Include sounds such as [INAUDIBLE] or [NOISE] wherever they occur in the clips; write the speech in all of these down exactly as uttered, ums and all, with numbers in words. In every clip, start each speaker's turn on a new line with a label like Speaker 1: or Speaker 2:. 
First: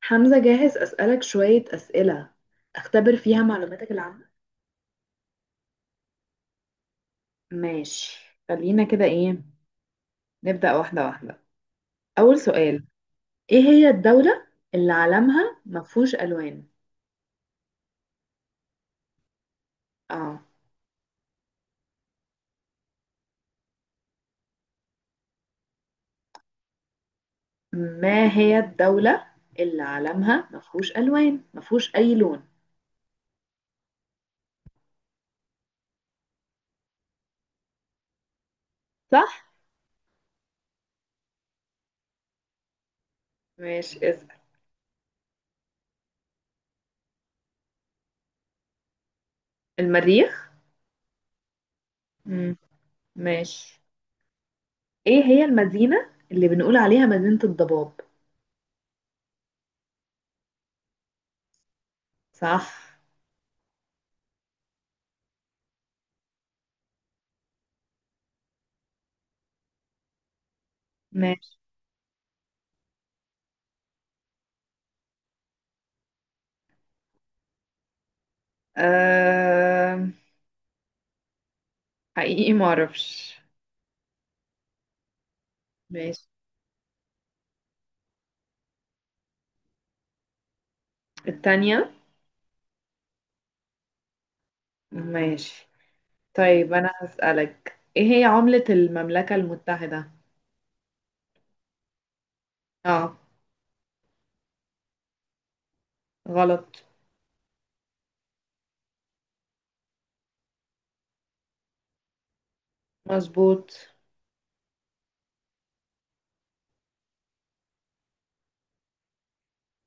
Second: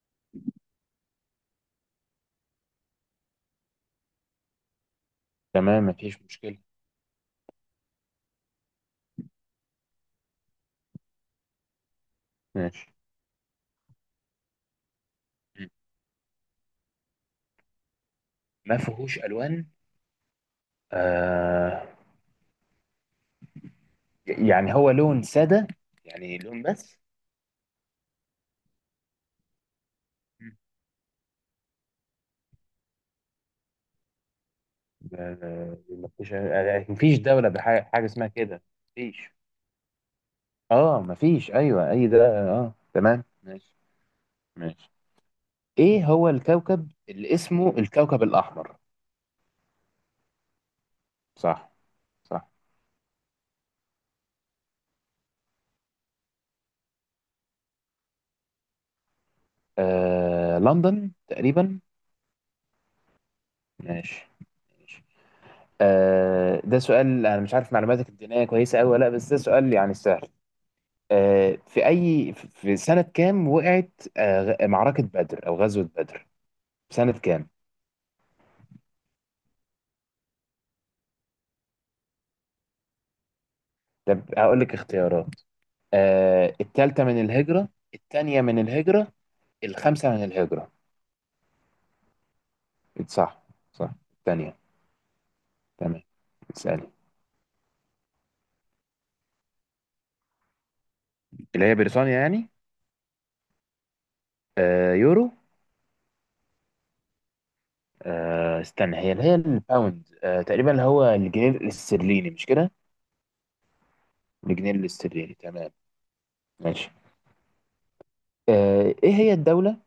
Speaker 1: حمزة، جاهز أسألك شوية أسئلة أختبر فيها معلوماتك العامة؟
Speaker 2: تمام، مفيش مشكلة.
Speaker 1: ماشي. خلينا كده، إيه نبدأ واحدة واحدة. أول سؤال،
Speaker 2: ماشي.
Speaker 1: إيه هي الدولة اللي علمها
Speaker 2: مم.
Speaker 1: مفهوش ألوان؟
Speaker 2: ما فيهوش ألوان.
Speaker 1: آه،
Speaker 2: آه، يعني هو لون سادة، يعني لون بس.
Speaker 1: ما هي الدولة اللي علمها
Speaker 2: مم.
Speaker 1: مفهوش ألوان، مفهوش أي لون،
Speaker 2: آه، مفيش، آه، مفيش دولة بحاجة حاجة اسمها كده.
Speaker 1: صح؟
Speaker 2: مفيش. اه، مفيش، ايوه اي ده. اه، تمام، ماشي.
Speaker 1: ماشي اسأل.
Speaker 2: ماشي. ايه هو الكوكب اللي اسمه الكوكب الأحمر؟
Speaker 1: المريخ؟
Speaker 2: صح. صح.
Speaker 1: مم. ماشي. إيه هي المدينة اللي بنقول عليها مدينة الضباب؟
Speaker 2: آه، لندن تقريبا.
Speaker 1: صح.
Speaker 2: ماشي. ماشي. آه ده سؤال، انا مش عارف معلوماتك الدينية كويسة أوي ولا لا، بس ده سؤال يعني سهل. آه،
Speaker 1: ماشي.
Speaker 2: في أي في سنة كام وقعت؟ آه، غ- معركة بدر أو غزوة بدر؟ في سنة كام؟
Speaker 1: أه... حقيقي معرفش.
Speaker 2: طب هقول لك اختيارات.
Speaker 1: ماشي.
Speaker 2: آه، التالتة من الهجرة، التانية من الهجرة، الخامسة من الهجرة؟
Speaker 1: التانية.
Speaker 2: صح. صح، التانية.
Speaker 1: ماشي
Speaker 2: تمام.
Speaker 1: طيب،
Speaker 2: اسألي.
Speaker 1: أنا هسألك، إيه هي عملة المملكة المتحدة؟
Speaker 2: اللي هي بريطانيا يعني.
Speaker 1: آه،
Speaker 2: آه، يورو.
Speaker 1: غلط.
Speaker 2: آه، استنى، هي اللي هي الباوند، آه، تقريبا اللي هو الجنيه الاسترليني، مش كده؟
Speaker 1: مظبوط.
Speaker 2: الجنيه الاسترليني، تمام. ماشي. آه، ايه هي الدولة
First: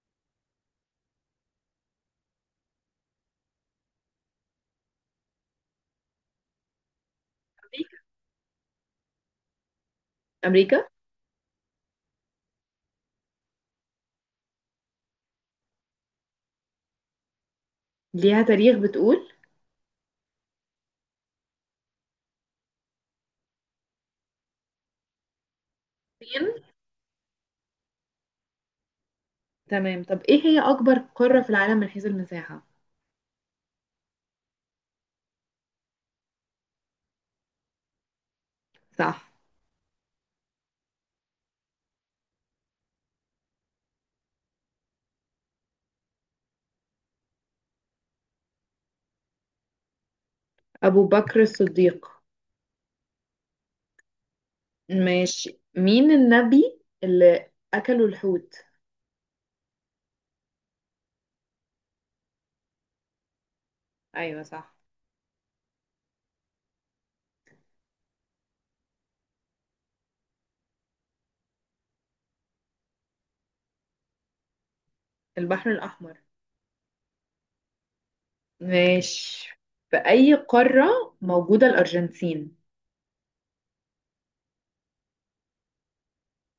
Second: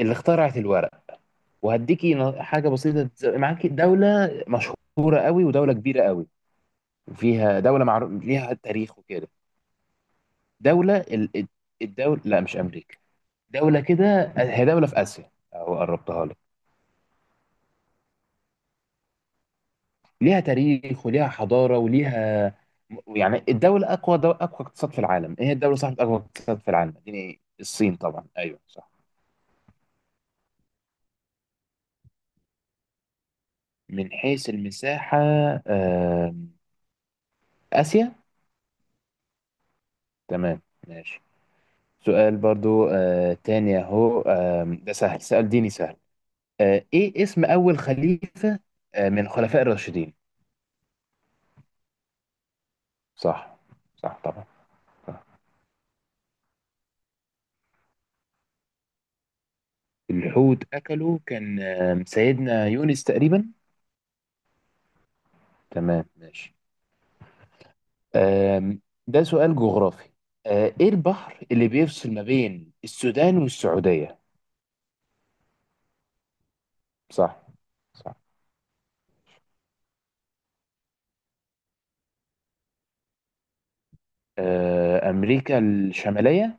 Speaker 2: اللي اخترعت الورق؟ وهديكي ن- حاجه بسيطه، تز- معاكي دوله مشهوره قوي، ودوله كبيره قوي. وفيها دوله معروف ليها تاريخ وكده.
Speaker 1: أمريكا.
Speaker 2: دوله ال... الدوله، لا مش امريكا. دوله كده، هي دوله في اسيا، او قربتها لك.
Speaker 1: ليها تاريخ بتقول.
Speaker 2: ليها تاريخ وليها حضاره وليها. يعني الدوله اقوى دو... اقوى اقتصاد في العالم. ايه هي الدوله صاحبه اقوى
Speaker 1: الصين.
Speaker 2: اقتصاد في العالم؟ دي الصين طبعا، ايوه صح.
Speaker 1: تمام، طب إيه هي أكبر قارة في العالم من حيث المساحة؟
Speaker 2: من حيث المساحه. آه... اسيا.
Speaker 1: صح.
Speaker 2: تمام. ماشي. سؤال برضو آه تاني اهو، آم، ده سهل، سؤال ديني سهل. آه ايه اسم اول خليفة آه من الخلفاء الراشدين؟
Speaker 1: أبو بكر الصديق.
Speaker 2: صح. صح طبعا. صح.
Speaker 1: ماشي، مين النبي اللي أكلوا الحوت؟
Speaker 2: الحوت اكله كان آم، سيدنا يونس تقريبا.
Speaker 1: أيوة صح.
Speaker 2: تمام. ماشي. آم، ده سؤال جغرافي. آه ايه البحر اللي بيفصل ما بين السودان والسعودية؟
Speaker 1: البحر الأحمر.
Speaker 2: صح. صح.
Speaker 1: ماشي، في أي قارة موجودة الأرجنتين؟
Speaker 2: آه، امريكا الشمالية.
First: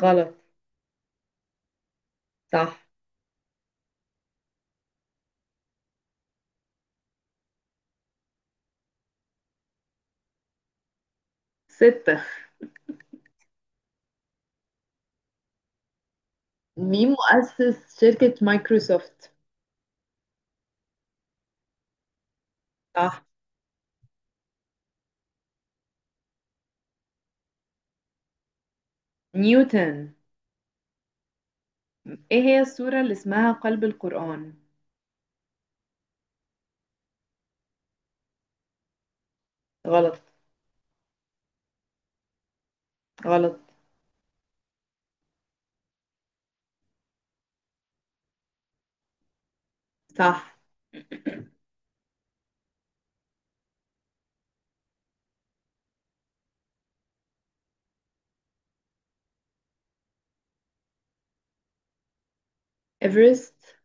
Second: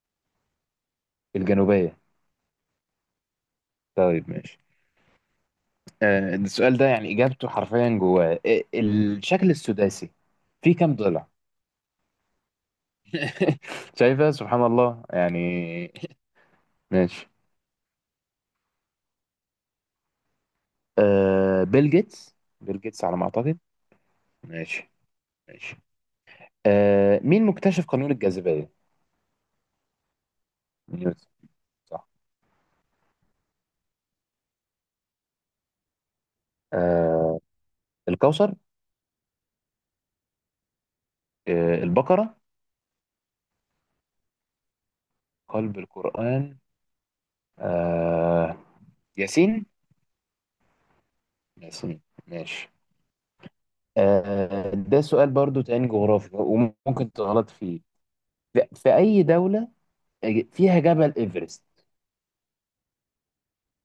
Speaker 1: غلط.
Speaker 2: الجنوبية.
Speaker 1: صح.
Speaker 2: طيب، ماشي. آه، السؤال ده يعني إجابته حرفيا جواه إيه- الشكل السداسي، فيه كام ضلع؟
Speaker 1: ستة.
Speaker 2: [LAUGHS] شايفة؟ سبحان الله يعني.
Speaker 1: مين
Speaker 2: ماشي.
Speaker 1: مؤسس شركة مايكروسوفت؟
Speaker 2: آه، بيل جيتس. بيل جيتس على
Speaker 1: صح.
Speaker 2: ما أعتقد. ماشي. ماشي. آه مين مكتشف قانون الجاذبية؟
Speaker 1: نيوتن.
Speaker 2: نيوتن. صح.
Speaker 1: ايه هي السورة اللي اسمها قلب القرآن؟
Speaker 2: آه، الكوثر.
Speaker 1: غلط.
Speaker 2: آه، البقرة.
Speaker 1: غلط.
Speaker 2: قلب القرآن؟ آه، ياسين.
Speaker 1: صح.
Speaker 2: ياسين. ماشي. آه ده سؤال برضو تاني جغرافي، وممكن تغلط فيه. في في أي دولة فيها جبل ايفرست؟
Speaker 1: ايفرست،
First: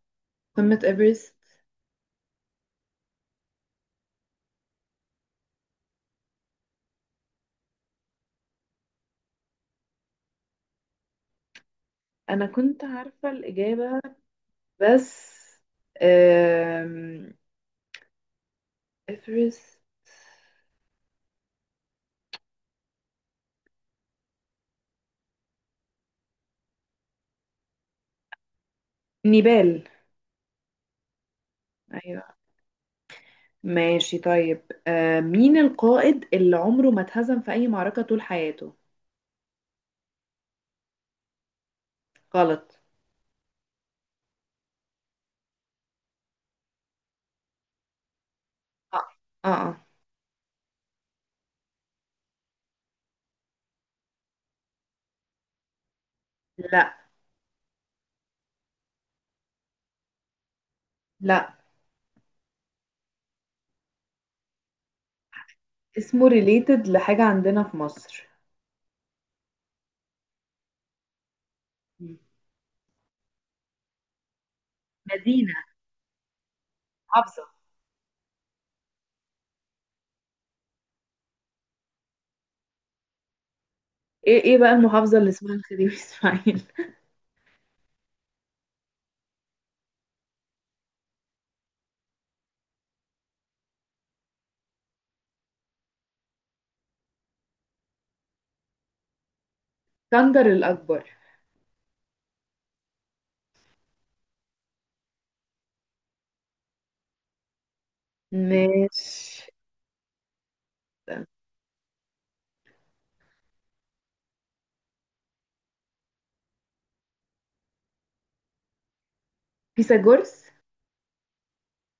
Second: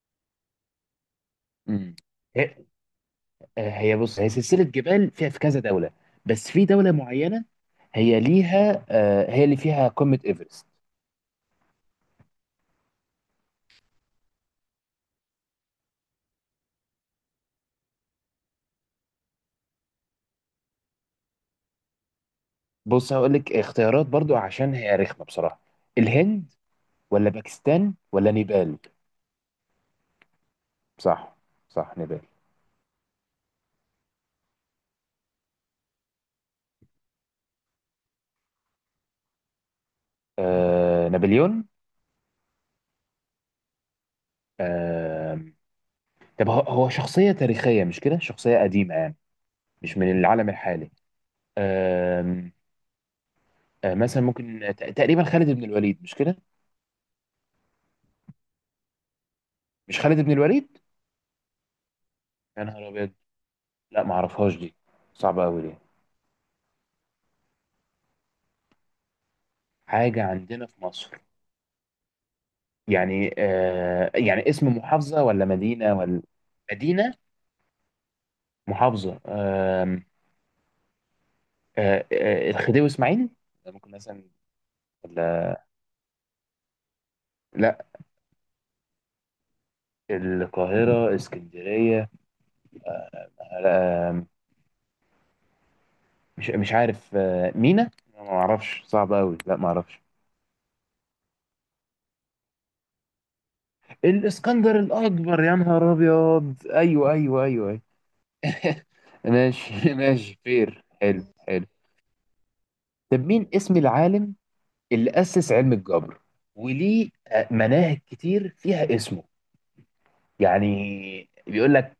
Speaker 1: قمة ايفرست.
Speaker 2: امم هي هي بص، هي سلسلة جبال، فيها في كذا دولة. بس في دولة معينة. هي ليها آه، هي اللي فيها قمة ايفرست.
Speaker 1: انا كنت عارفة الإجابة، بس أم... ايفرست.
Speaker 2: بص، هقول لك اختيارات برضو، عشان هي رخمة بصراحة. الهند، ولا باكستان، ولا نيبال؟
Speaker 1: نيبال.
Speaker 2: صح. صح، نيبال.
Speaker 1: ايوه، ماشي طيب. أم... مين القائد اللي عمره ما اتهزم في اي معركة طول حياته؟
Speaker 2: آه، نابليون.
Speaker 1: غلط.
Speaker 2: آه طب هو هو شخصية تاريخية مش كده، شخصية قديمة
Speaker 1: اه.
Speaker 2: يعني.
Speaker 1: اه آه.
Speaker 2: مش من العالم الحالي. آه، آه مثلا ممكن ت- تقريبا خالد بن الوليد، مش كده؟
Speaker 1: لا.
Speaker 2: مش خالد بن الوليد.
Speaker 1: لا.
Speaker 2: يا نهار ابيض! لا، ما اعرفهاش دي. صعبه قوي دي.
Speaker 1: اسمه ريليتد لحاجة عندنا في مصر.
Speaker 2: حاجه عندنا في مصر؟
Speaker 1: مم.
Speaker 2: يعني آه يعني اسم محافظه ولا
Speaker 1: مدينة.
Speaker 2: مدينه ولا؟ مدينه؟
Speaker 1: محافظة.
Speaker 2: محافظه آم، آه آه الخديوي اسماعيل؟ ده ممكن مثلا.
Speaker 1: ايه ايه بقى المحافظة اللي اسمها
Speaker 2: ولا؟
Speaker 1: الخديوي اسماعيل؟ [LAUGHS]
Speaker 2: لا. القاهره، اسكندريه؟ لا آم، مش مش عارف، آه مينا، ما اعرفش، صعب قوي، لا ما اعرفش.
Speaker 1: اسكندر الأكبر.
Speaker 2: الاسكندر الاكبر! يا نهار ابيض! ايوه، ايوه، ايوه, أيوة.
Speaker 1: ماشي.
Speaker 2: ماشي. [LAUGHS] ماشي فير، حلو حلو. طب مين اسم العالم اللي أسس علم الجبر، وليه آه، مناهج كتير فيها اسمه؟
Speaker 1: فيثاغورس.
Speaker 2: يعني؟ بيقول لك.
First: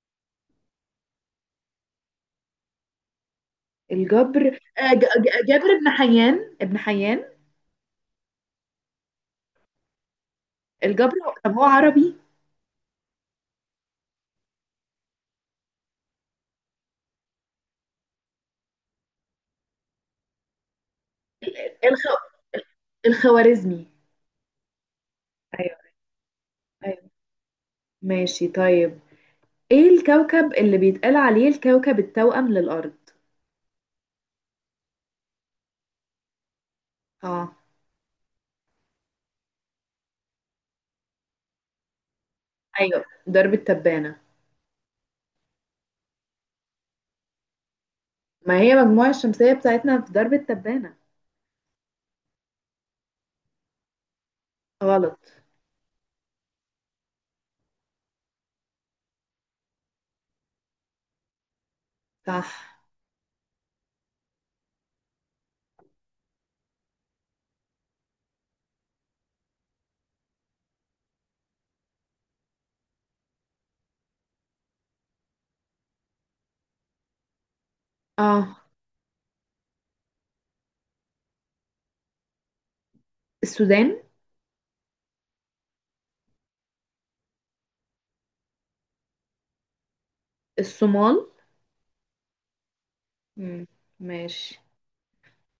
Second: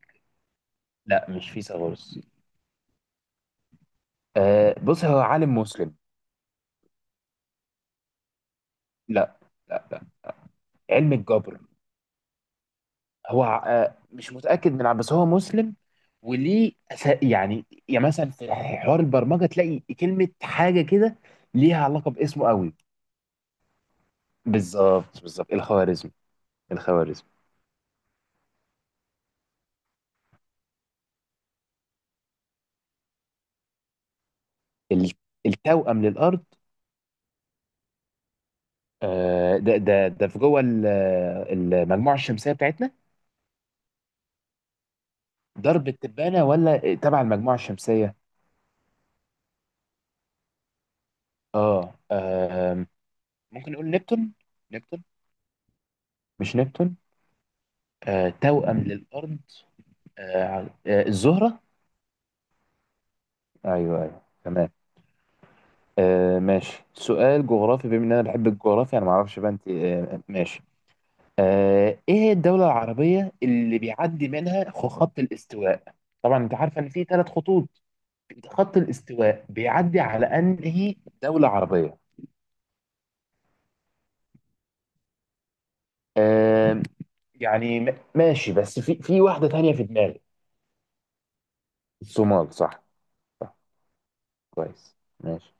Speaker 2: لا، مش فيثاغورس.
Speaker 1: الجبر،
Speaker 2: آه،
Speaker 1: آه، ج-
Speaker 2: بص، هو
Speaker 1: ج-
Speaker 2: عالم
Speaker 1: جابر بن
Speaker 2: مسلم.
Speaker 1: حيان، ابن حيان.
Speaker 2: لا. لا. لا. علم
Speaker 1: الجبر. طب
Speaker 2: الجبر.
Speaker 1: هو عربي؟
Speaker 2: هو ع- آه، مش متأكد من ع- بس هو مسلم. وليه أسا- يعني يعني مثلا في حوار البرمجة تلاقي كلمة حاجة كده. ليها علاقة
Speaker 1: الخ...
Speaker 2: باسمه قوي.
Speaker 1: الخوارزمي.
Speaker 2: بالظبط، بالظبط،
Speaker 1: ايوه.
Speaker 2: الخوارزمي.
Speaker 1: ايوه.
Speaker 2: الخوارزمي.
Speaker 1: ماشي طيب، ايه الكوكب اللي بيتقال عليه الكوكب التوأم للأرض؟
Speaker 2: ال- التوأم للأرض؟
Speaker 1: اه.
Speaker 2: آه، ده ده ده في جوه ال- المجموعة الشمسية بتاعتنا.
Speaker 1: ايوه درب التبانة.
Speaker 2: درب التبانة ولا تبع المجموعة الشمسية؟
Speaker 1: ما هي المجموعة الشمسية بتاعتنا في درب التبانة.
Speaker 2: آه، آم، ممكن نقول نبتون. نبتون.
Speaker 1: غلط.
Speaker 2: مش نبتون. آه توأم للأرض. آه، ع- آه، الزهرة.
Speaker 1: صح.
Speaker 2: أيوه، أيوه، تمام. آه ماشي، سؤال جغرافي، بما إن أنا بحب الجغرافيا، أنا معرفش بقى أنت، آه ماشي. آه إيه هي الدولة العربية اللي بيعدي منها خ- خط الاستواء؟ طبعا أنت عارفة إن في ثلاث خطوط.
Speaker 1: اه،
Speaker 2: خط الاستواء بيعدي على أنهي دولة عربية؟
Speaker 1: السودان.
Speaker 2: آه. يعني م- ماشي، بس في في واحدة تانية في دماغي.
Speaker 1: الصومال.
Speaker 2: الصومال. صح. صح.
Speaker 1: مم. ماشي
Speaker 2: كويس، ماشي.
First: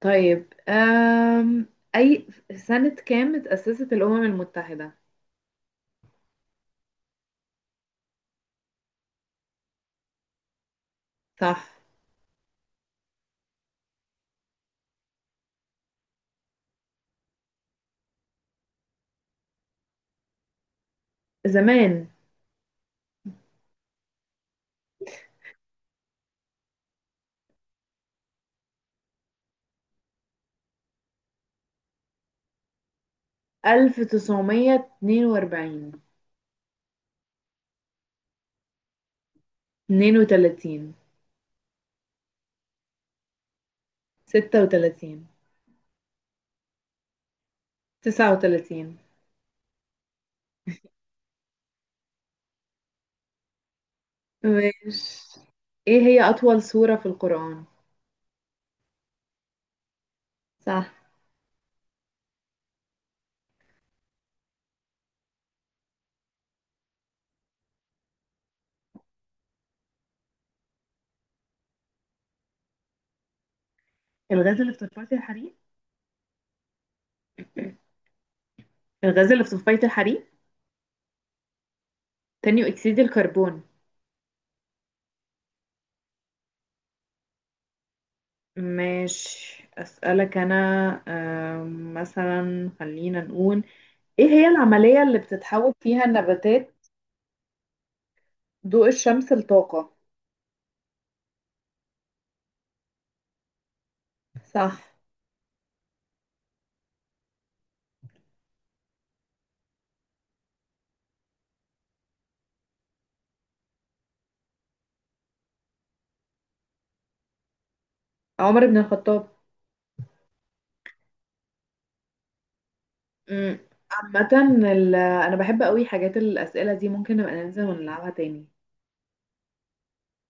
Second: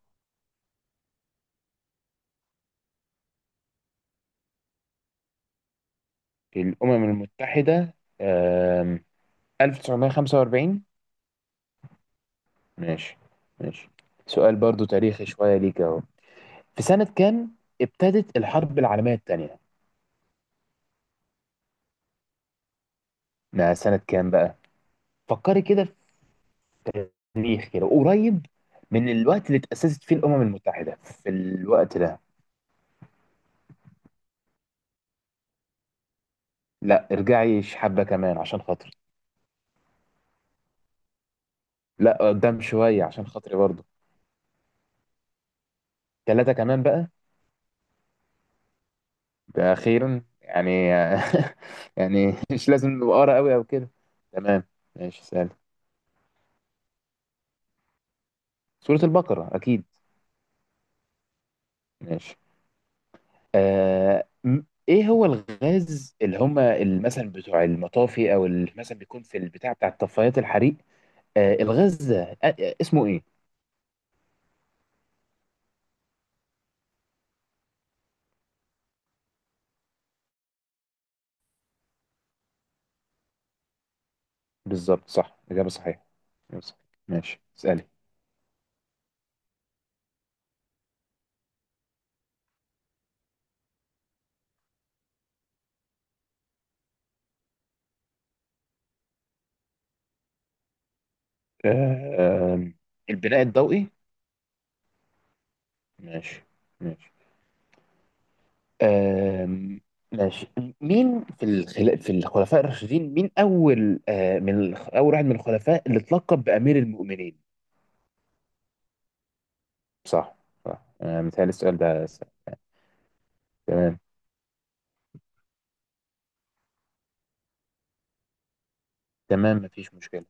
Speaker 1: طيب، أم... أي سنة كام اتأسست الأمم المتحدة؟
Speaker 2: الأمم المتحدة، آم، ألف وتسعمية وخمسة وأربعين.
Speaker 1: صح.
Speaker 2: ماشي. ماشي. سؤال برضو تاريخي شوية، ليك أهو. في سنة كام ابتدت الحرب العالمية التانية؟
Speaker 1: زمان.
Speaker 2: ما سنة كام بقى؟ فكري كده في تاريخ كده قريب من الوقت اللي تأسست فيه الأمم المتحدة، في الوقت ده.
Speaker 1: ألف وتسعمية اتنين وأربعين.
Speaker 2: لا، ارجعي حبة كمان عشان خاطري.
Speaker 1: اتنين وتلاتين.
Speaker 2: لا، قدام شوية عشان خاطري برضو.
Speaker 1: ستة وتلاتين.
Speaker 2: ثلاثة كمان بقى.
Speaker 1: تسعة وتلاتين.
Speaker 2: ده أخيرا يعني. [LAUGHS] يعني مش لازم نبقى قرا قوي أو كده. تمام. ماشي،
Speaker 1: ماشي،
Speaker 2: سهل.
Speaker 1: ايه هي أطول سورة في القرآن؟
Speaker 2: سورة البقرة أكيد.
Speaker 1: صح.
Speaker 2: ماشي. آه م- إيه هو الغاز اللي هما ال- مثلا بتوع المطافي، أو اللي مثلا بيكون في البتاع بتاع طفايات الحريق، آه الغاز ده آه آه، اسمه إيه؟
Speaker 1: الغاز اللي في تصفية الحريق، الغاز اللي في تصفية الحريق، ثاني أكسيد الكربون.
Speaker 2: بالظبط. صح، إجابة صحيحة. إجابة صحيحة. ماشي، اسألي.
Speaker 1: ماشي أسألك أنا، أم، مثلا خلينا نقول ايه هي العملية اللي بتتحول فيها النباتات ضوء الشمس لطاقة؟
Speaker 2: آه، آه، البناء الضوئي.
Speaker 1: صح.
Speaker 2: ماشي. ماشي. آم، ماشي. مين في الخل... في الخلفاء الراشدين، مين اول آه، من الخ- اول واحد من الخلفاء اللي اتلقب بامير المؤمنين؟
Speaker 1: عمر بن الخطاب.
Speaker 2: صح. صح. آه، متهيألي السؤال ده س-
Speaker 1: امم.
Speaker 2: تمام.
Speaker 1: عامة، ال- انا بحب قوي حاجات الأسئلة دي، ممكن نبقى ننزل ونلعبها تاني.
Speaker 2: تمام، مفيش مشكلة.